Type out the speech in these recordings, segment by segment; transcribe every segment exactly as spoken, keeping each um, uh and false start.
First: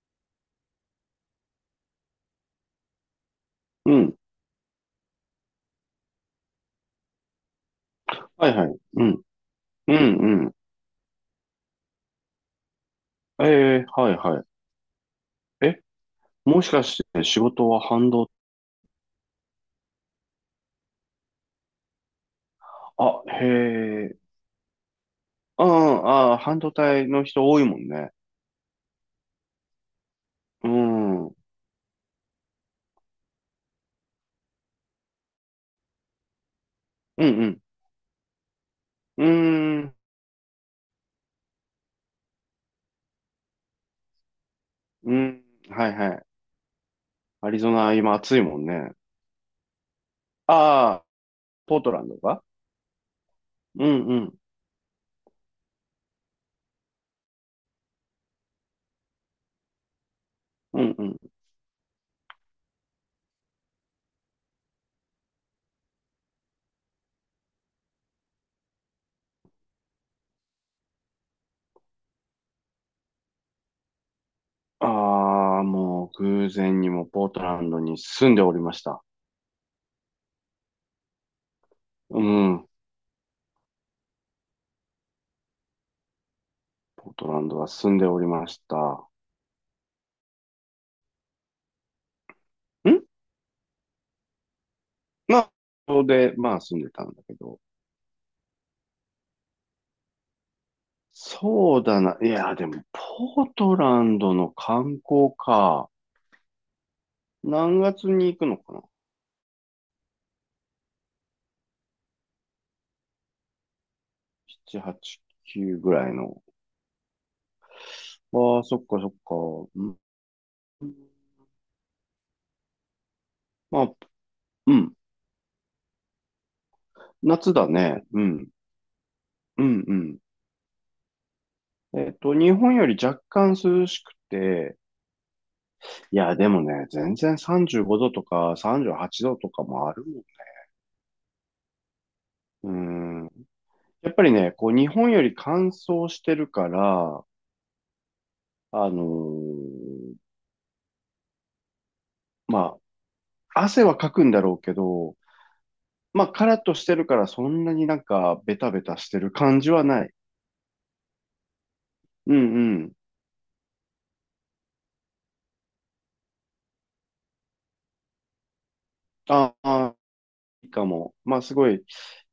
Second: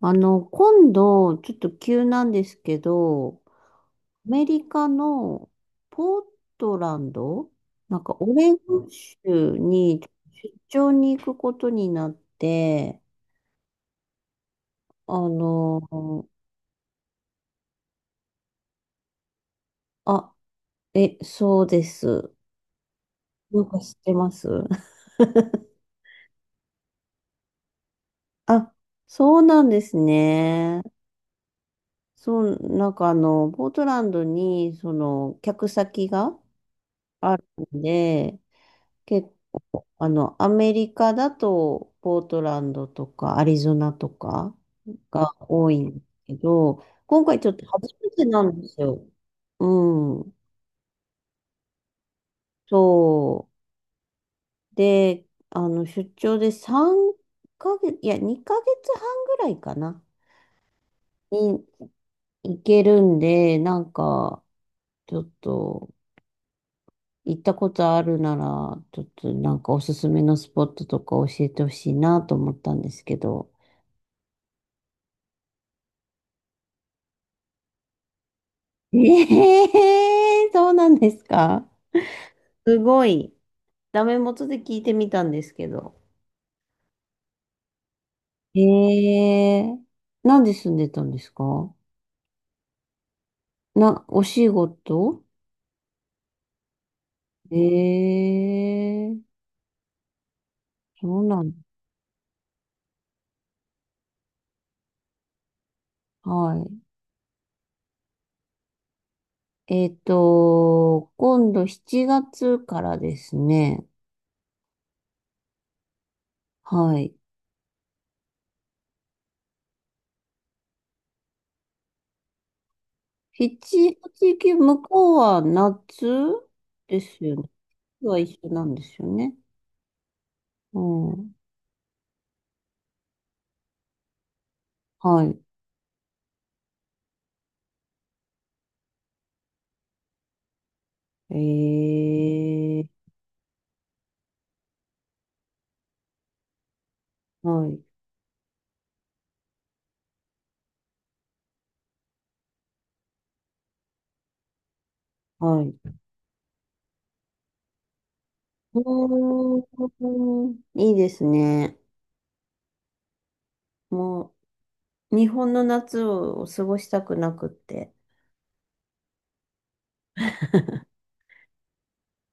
あの、今度、ちょっと急なんですけど、うん。アメリカのポートランド、なんかオはレいはい。ゴンうん。州うんうにん。出張に行くことになって、ええ、はいはあい。え、の、もしかして仕事は半導あ、え、そうです。体、あ、なんか知っへてえ。ます？ ああ、あー、半導体の人多いもんね。あ、そうなんですうね。ん。うんそう、なんかあの、ポートランドに、その、客先がうあるん。んで、うー結ん。あの、アメリカだと、ポートランドとか、アリゾナとかうがん。多いはんいですはい。けど、今回ちアょっリとゾ初ナめ今て暑いなもんんですね。よ。うん。ああ、ポートランドか。そうんうん。う。で、あの、出張でさんかげつ、いや、にかげつはんぐらいかな、うんうん。に行けるんで、なんか、ちょっと、行ったことあるなら、ちょっとなんかおすすめのスポットとか教えてほしいなと思ったんですけど。ああ、もう偶然にもポートランドに住んでおりました。ええ、そうなんですか？うん。すごい。ダメ元で聞いてみたんですけど。ポートランドは住んでおりまえした。え、なんで住んでたんですか？んな、お仕事？まあ、そこで、まあ住んでたんだけど。ええ、そうなんそうだな。いや、でも、ポートランドの観光か。だ、はい。何月に行くのかな？ えっと、今度しちがつからですね。しち、はち、くぐらいの。はい。ああ、そっかそっか。うん。まあ、しち、はち、く、う向ん。こうは夏ですよね。夏だね。はう一ん。緒なんですよね。うん、うん。うん。えっと、日本より若干涼しくて、はい。いや、でもね、全然さんじゅうごどとかさんじゅうはちどとかもあるもええ、ん。うん。やっぱりね、こう、日本より乾燥してるから、はい、あのーま、汗はかくんだろうけど、はい。まあ、カラッとしてるからそんなになんかベタうベタしてる感じはない。ーん、いいですね。うんうん。もう、日本の夏を過ごしたくなくって。ああ、いいかも。まあ、すごい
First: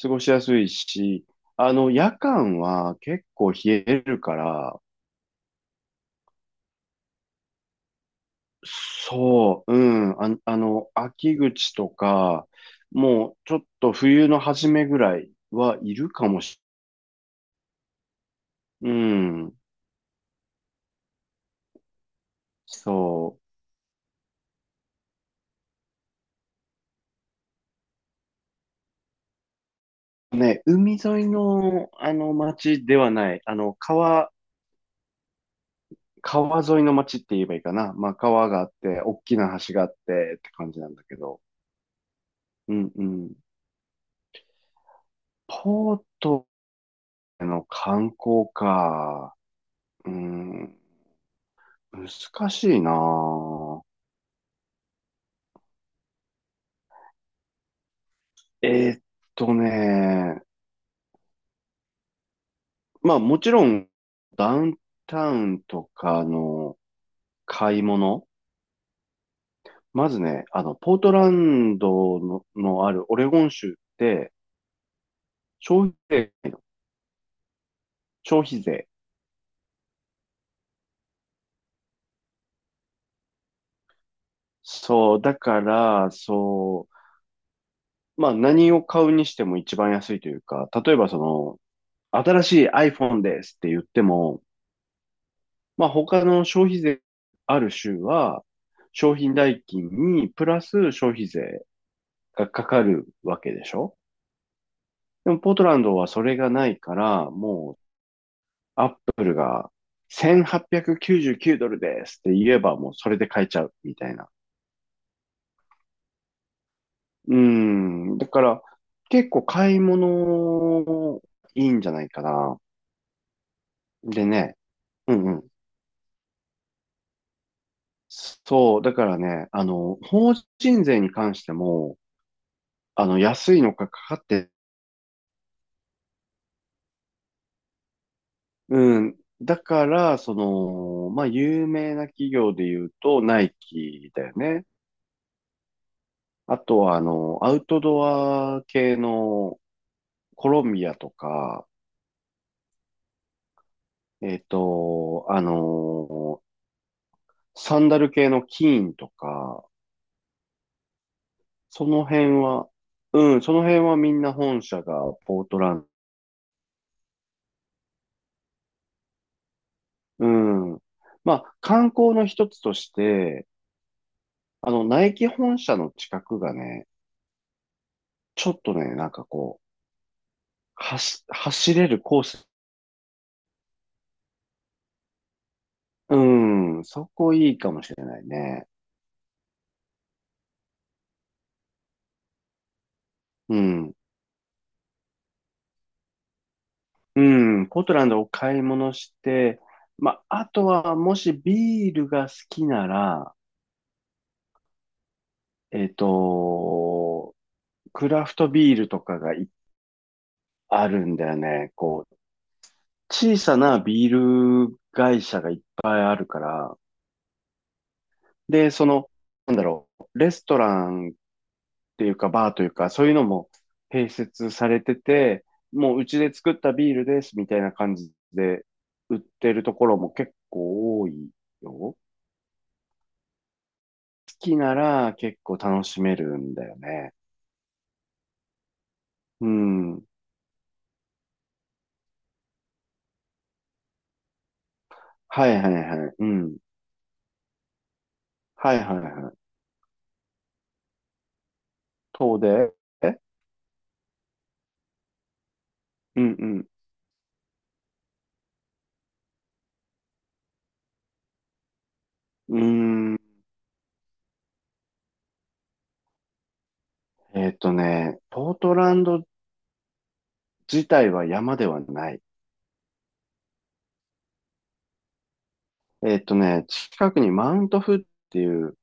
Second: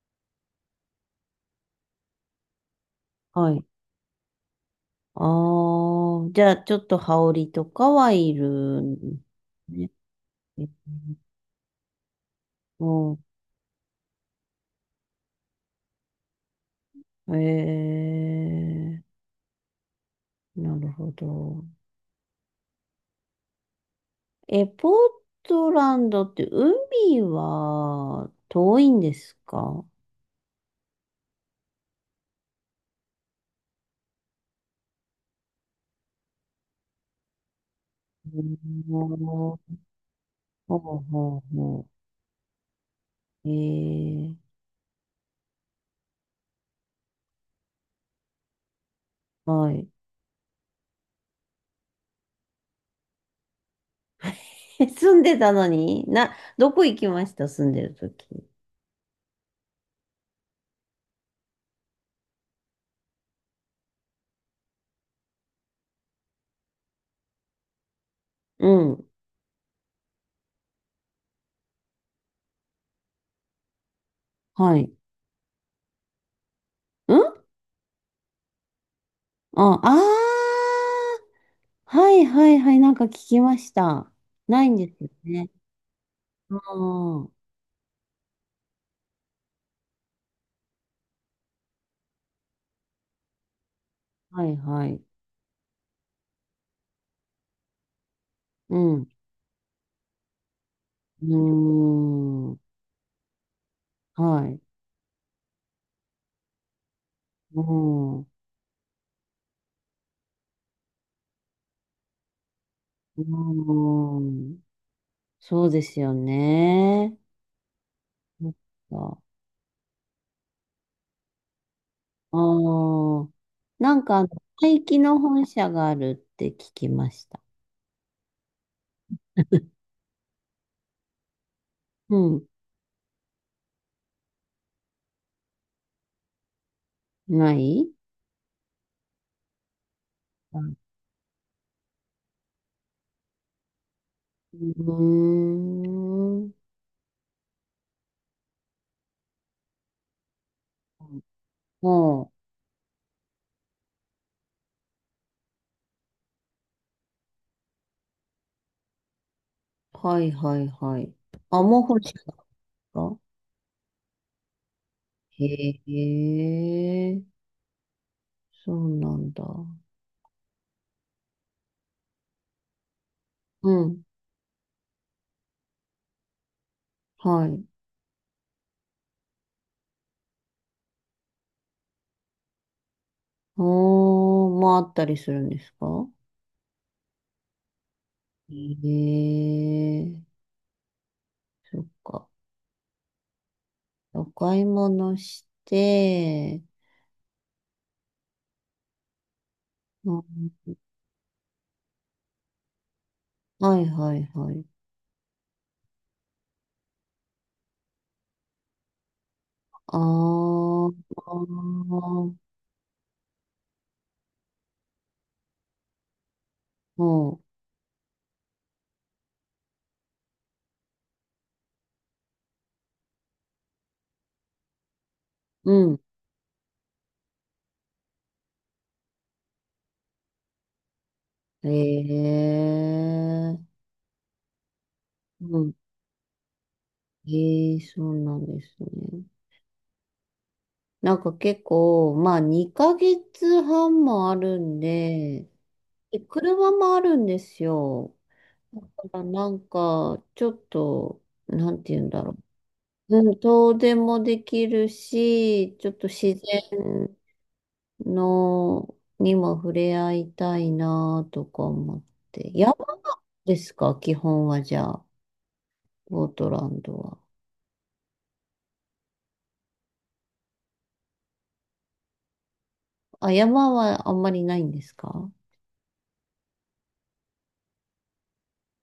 過ごしやすいし、あの、夜間は結は構冷い。えるから、ああ、じゃあ、ちょっと羽織とかはいるんそう、うですん、あ、あね。の、秋口とか、うもうちょっと冬の初めぐらいはいるかもしん。れない、えうん、ー、なるほど。そえ、ポートランドって海は遠いんですか？う。ね、海沿いの、あの、町ではない、あの、川、川沿いの町って言えばいいかな。まあう川があっん、て、大きなほ橋があってって感うじなんほだけうど。ほうんうん。う。えー、ポートの観光か。はい。うん、難しいな。え、住んでたのにな、どこ行きました、住んでる時？えーっとね、まあもちろんダウンタウンとかの買い物。うん。まずね、あの、ポートランドの、のあるオレゴン州ってはい。消費税がないの、うん、消費税。あ、あー。はいはいはい。なんか聞きました。ないんですよそう、だね。から、うそう、ん。はまあ何を買うにしても一番安いというか、例えばその、新しい iPhone ですって言っても、いはい。まあ他の消費税ある州は、うん。う商品代金にプラス消費税ーがん。かかるわけでしょ？はい。でもポートランドはそれがないから、うもうん。うアップルがせんはっぴゃくきゅうじゅうきゅうドルですって言えばもうそれで買えちゃうみたいーな。ん。そうですよね。うーん。だかなんらか、結構買い物いいんじゃないかあな。ー。なんか、でね、廃棄うのんう本ん。社があるって聞きました。そう、だからね、あ の、法人税に関しても、うん。あの、安いのかかかって、ない。うん。だから、その、まあ、有名な企業で言うと、ナイキだようね。ーん。あとは、あの、アウトドア系のコロンビアとか、はえっと、あの、サンダル系のキーンとか、あ、はいはいはい。あ、もうそ欲のしか辺っは、た。うん、その辺はみんな本社がポートランへえ、そうなんだ。ド、うん。まあ、観光の一つとして、うん、あの、ナイキ本社の近くがね、はい。ちょっとね、なんかこう、走、走れるコース。おー、まああったりするんですか？うん、そこいいかもしれないへね。え、そっか。うん。お買い物して、うん、ポートランドを買い物して、まあ、あ、あとは、もしビールが好きなら、はいはいはい。えっと、クラフトビールとかがいああー、るんだあよね。こう、ー、小さなビール会社がいっぱいあるから、もで、その、なんだろう、レストランていうか、バーというか、そういうのも併設されてて、う、うもん。ううちで作ったビールですみたいな感じで売ってるところも結構多いよ。へ好え、きなら結う構ん、楽しめるんだよね。ええ、そうなんですね。うん。なんか結構、まあにかげつはんもあるんで、はいはいはい。でうん。車もあるんですよ。はだいかはいらはい。なんか、ちょっと、なんて言うんだろ遠でう。えうん、遠出もできるし、ちょっとう自ん然の、にも触れ合いたいなとか思って。うん。う山ーん。ですか、基本はじゃあ、ゴートランドは？えっとね、ポートランド自体は山ではない。あ、山はあんまりないんですか？えっとね、近くにマウントフっていう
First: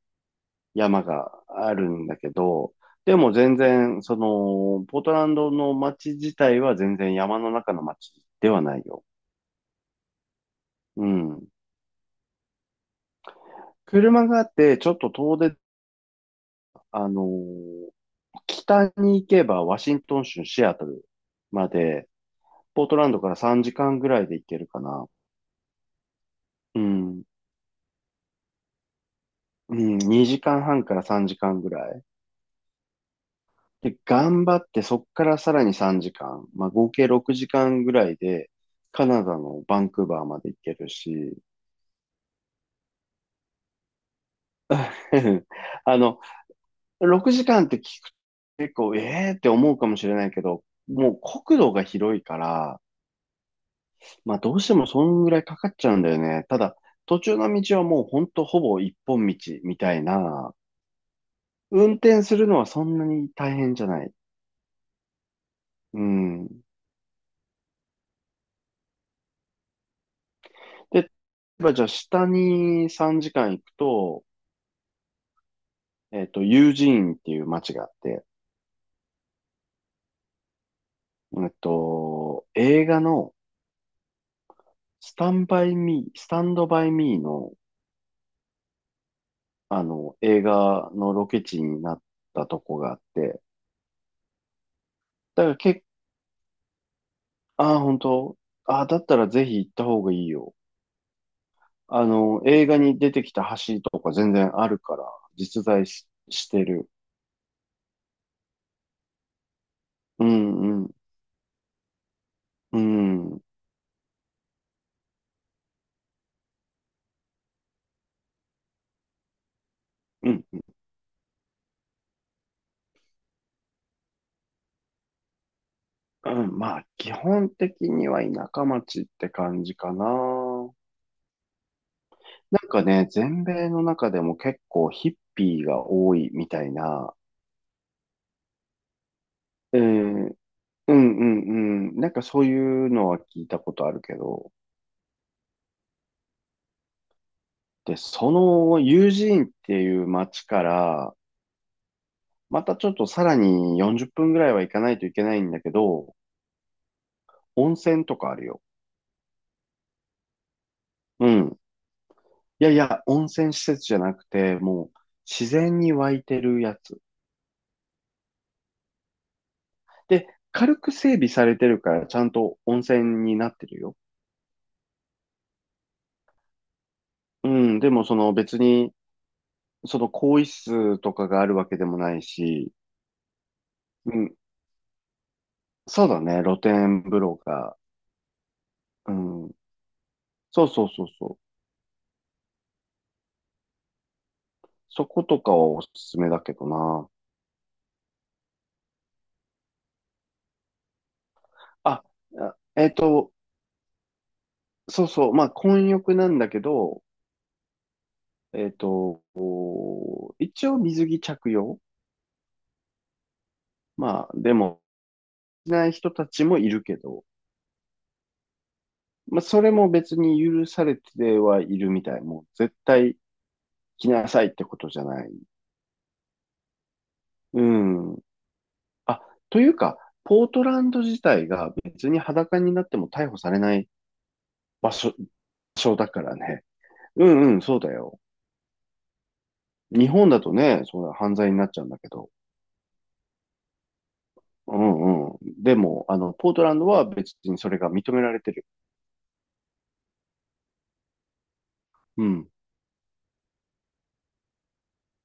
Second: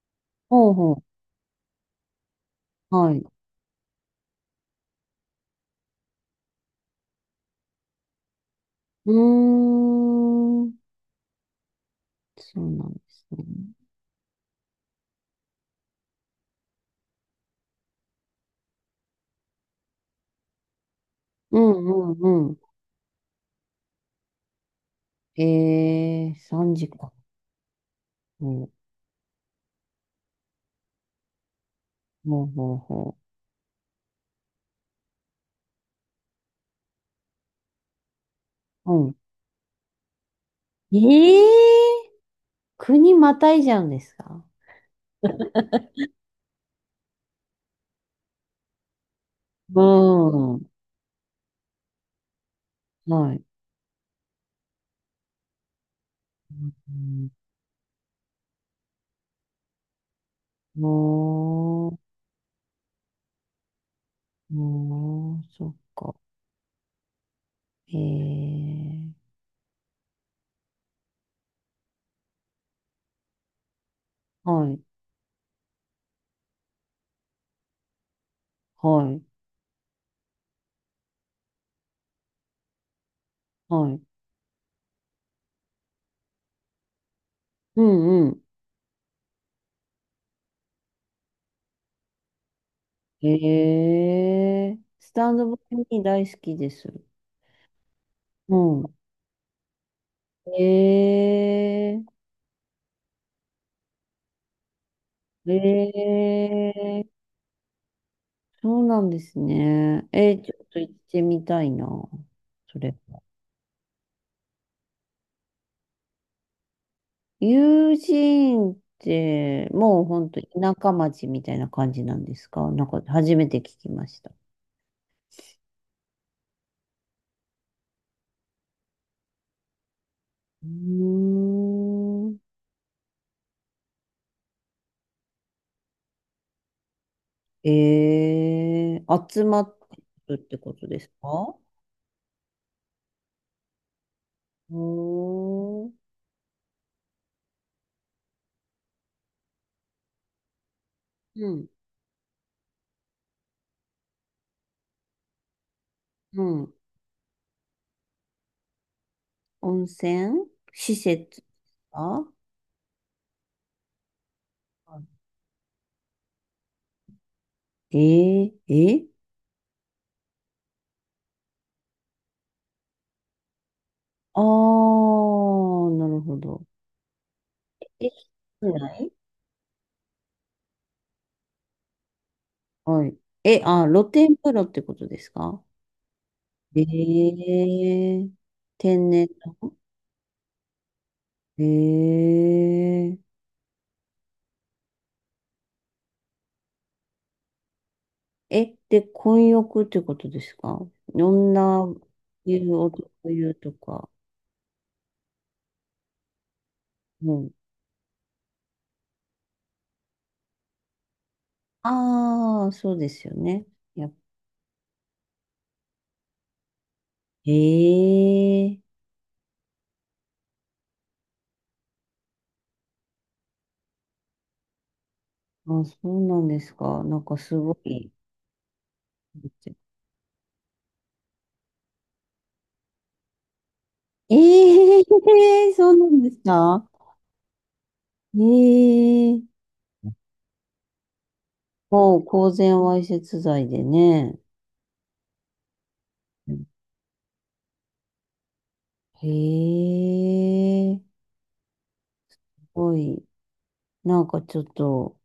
ほうほ山う。があるんだけど、はでい。も全然、その、ポートランドの街自体は全然山の中の街ではないよ。うーん。うん。そうなんですね。車があって、ちょっと遠出、あのー北に行けばワシントン州シアトルうまで、んうんうポートランドからさんじかんぐらいで行けるかな。ん。えー、うさんじかんか。ん。ほううん、にじかんはんからさんじかんぐらい。ほうほうほで、頑張ってそっからさらにさんじかん、まあ合計ろくじかんぐらいで、う。うカん。ナダのバンクーバーまで行けるえし、えー、国またいじゃうんですか？ あの、ろくじかんって聞くと結構、えーって思うかもしれないけうど、ん。もう国土が広いから、はい。まあどうしてもそんぐらいかかっちゃうんだよね。ただ、う途ん、中の道はもうほんとほぼ一本道みたいな、おー、運転するのはそんなに大変じゃない。おー、そっうか。ん。えー、で、例えばじゃあ下にさんじかん行くと、はい、えっと、ユージーンっていう街があって、はい、えっと、映画のはい。スタンバイミー、スタンドバイミーの、うんうあの、映画のロケ地になったとこがあっん。て、えー、スタンだかドバらイけミー大好きです。ああー、本当？うああー、ん。だったらぜひ行った方がいいよ。えー、あの、映画に出てきた橋とか全然あるから、実在し、えしてる。え、そうなんですね。うえー、ちょっとん、う行っん、てみたいな、そうれ。ん、友人って、もうほんうとん、田舎町みたいな感じなんですか？なんか初めて聞きました。うん。まあ、基本的には田舎町って感じかうな。ーん。なんかね、全米の中でも結構ヒッピーが多いみたいな、ええ、集まっえてー、るってことうですんうか？んうん、なんかそういうのは聞いたことあるけど、おー。で、そのユージーンっていう街から、うん。またちょっとさらによんじゅっぷんぐらいは行かないといけないんだけど、うん。温泉とかあるよ。温泉施う設ん。か。いやいや、温泉施設じゃなくて、もう自然に湧いてるやつ。えええ、で、軽く整備されてるから、ちゃんと温泉になってるよ。ああー、なるほど。うん、でもえ、その別室に内？その更衣室とかがあるわけでもないし、はい。え、あ、露うん、天風呂ってことですか？そうだね、露え天風呂が、え、天う然ん、の？そうそうそうそう、ええそことかはおすすめだけどな。え、で、混浴ってことですか？女あ、あ湯、えっ男と、湯とか。そうそう、まあ、混浴なんだけど、うん。えっと、一応水着着用。ああ、そうですよね。やっまあ、でも、しない人たちもいるけど、えーまあ、それも別に許されてはいるみたい。もう絶対着なさいってことじゃない。あ、そうなんですか。なんかすうごい。ん。あ、というか、ポートランド自体が別に裸になっても逮捕されないえ場えー 所、場 そ所うなだんかでらすね。か？うんうん、そうだよ。ええー、日本だとね、そう犯罪になっちゃうんだけもう、ど。公然わいせつ罪でね。うんうん。でも、あの、ポうートん、ランドは別にそれが認められてる。へえ、すうん。ごい。なんかちょっと、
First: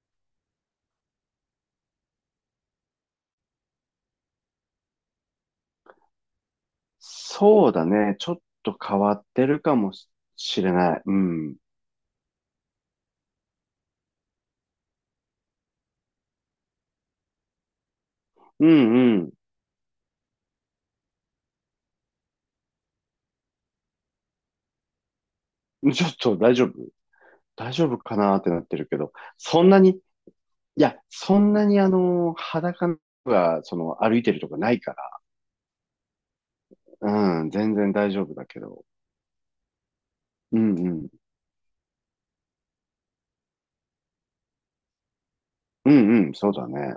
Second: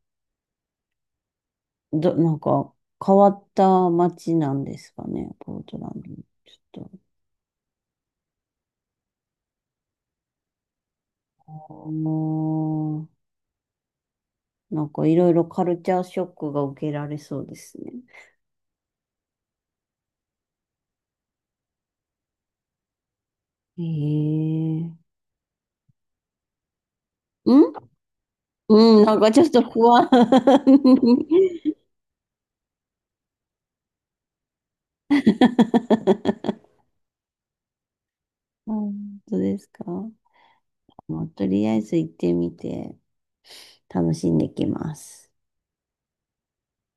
ど、なんか変わった街なんですかね、ポートランド。ちょっそうだね。ちょっと変わってるかもしれない。うと、ん。もう、なんかいろいろカルチャーショックが受けられそうですね。うんへえ、うん。ちょっと大丈夫、うん大丈夫かなってなってるけうん、ど、なんかちょっとそんな不に、安。あ、いや、そんなにあの、裸が、その、歩いてるとかないから。うん、全然大丈夫だけど。本当ですか。うんうん。もうとりあえず行ってみて、楽しんできます。うんうん、そうだね。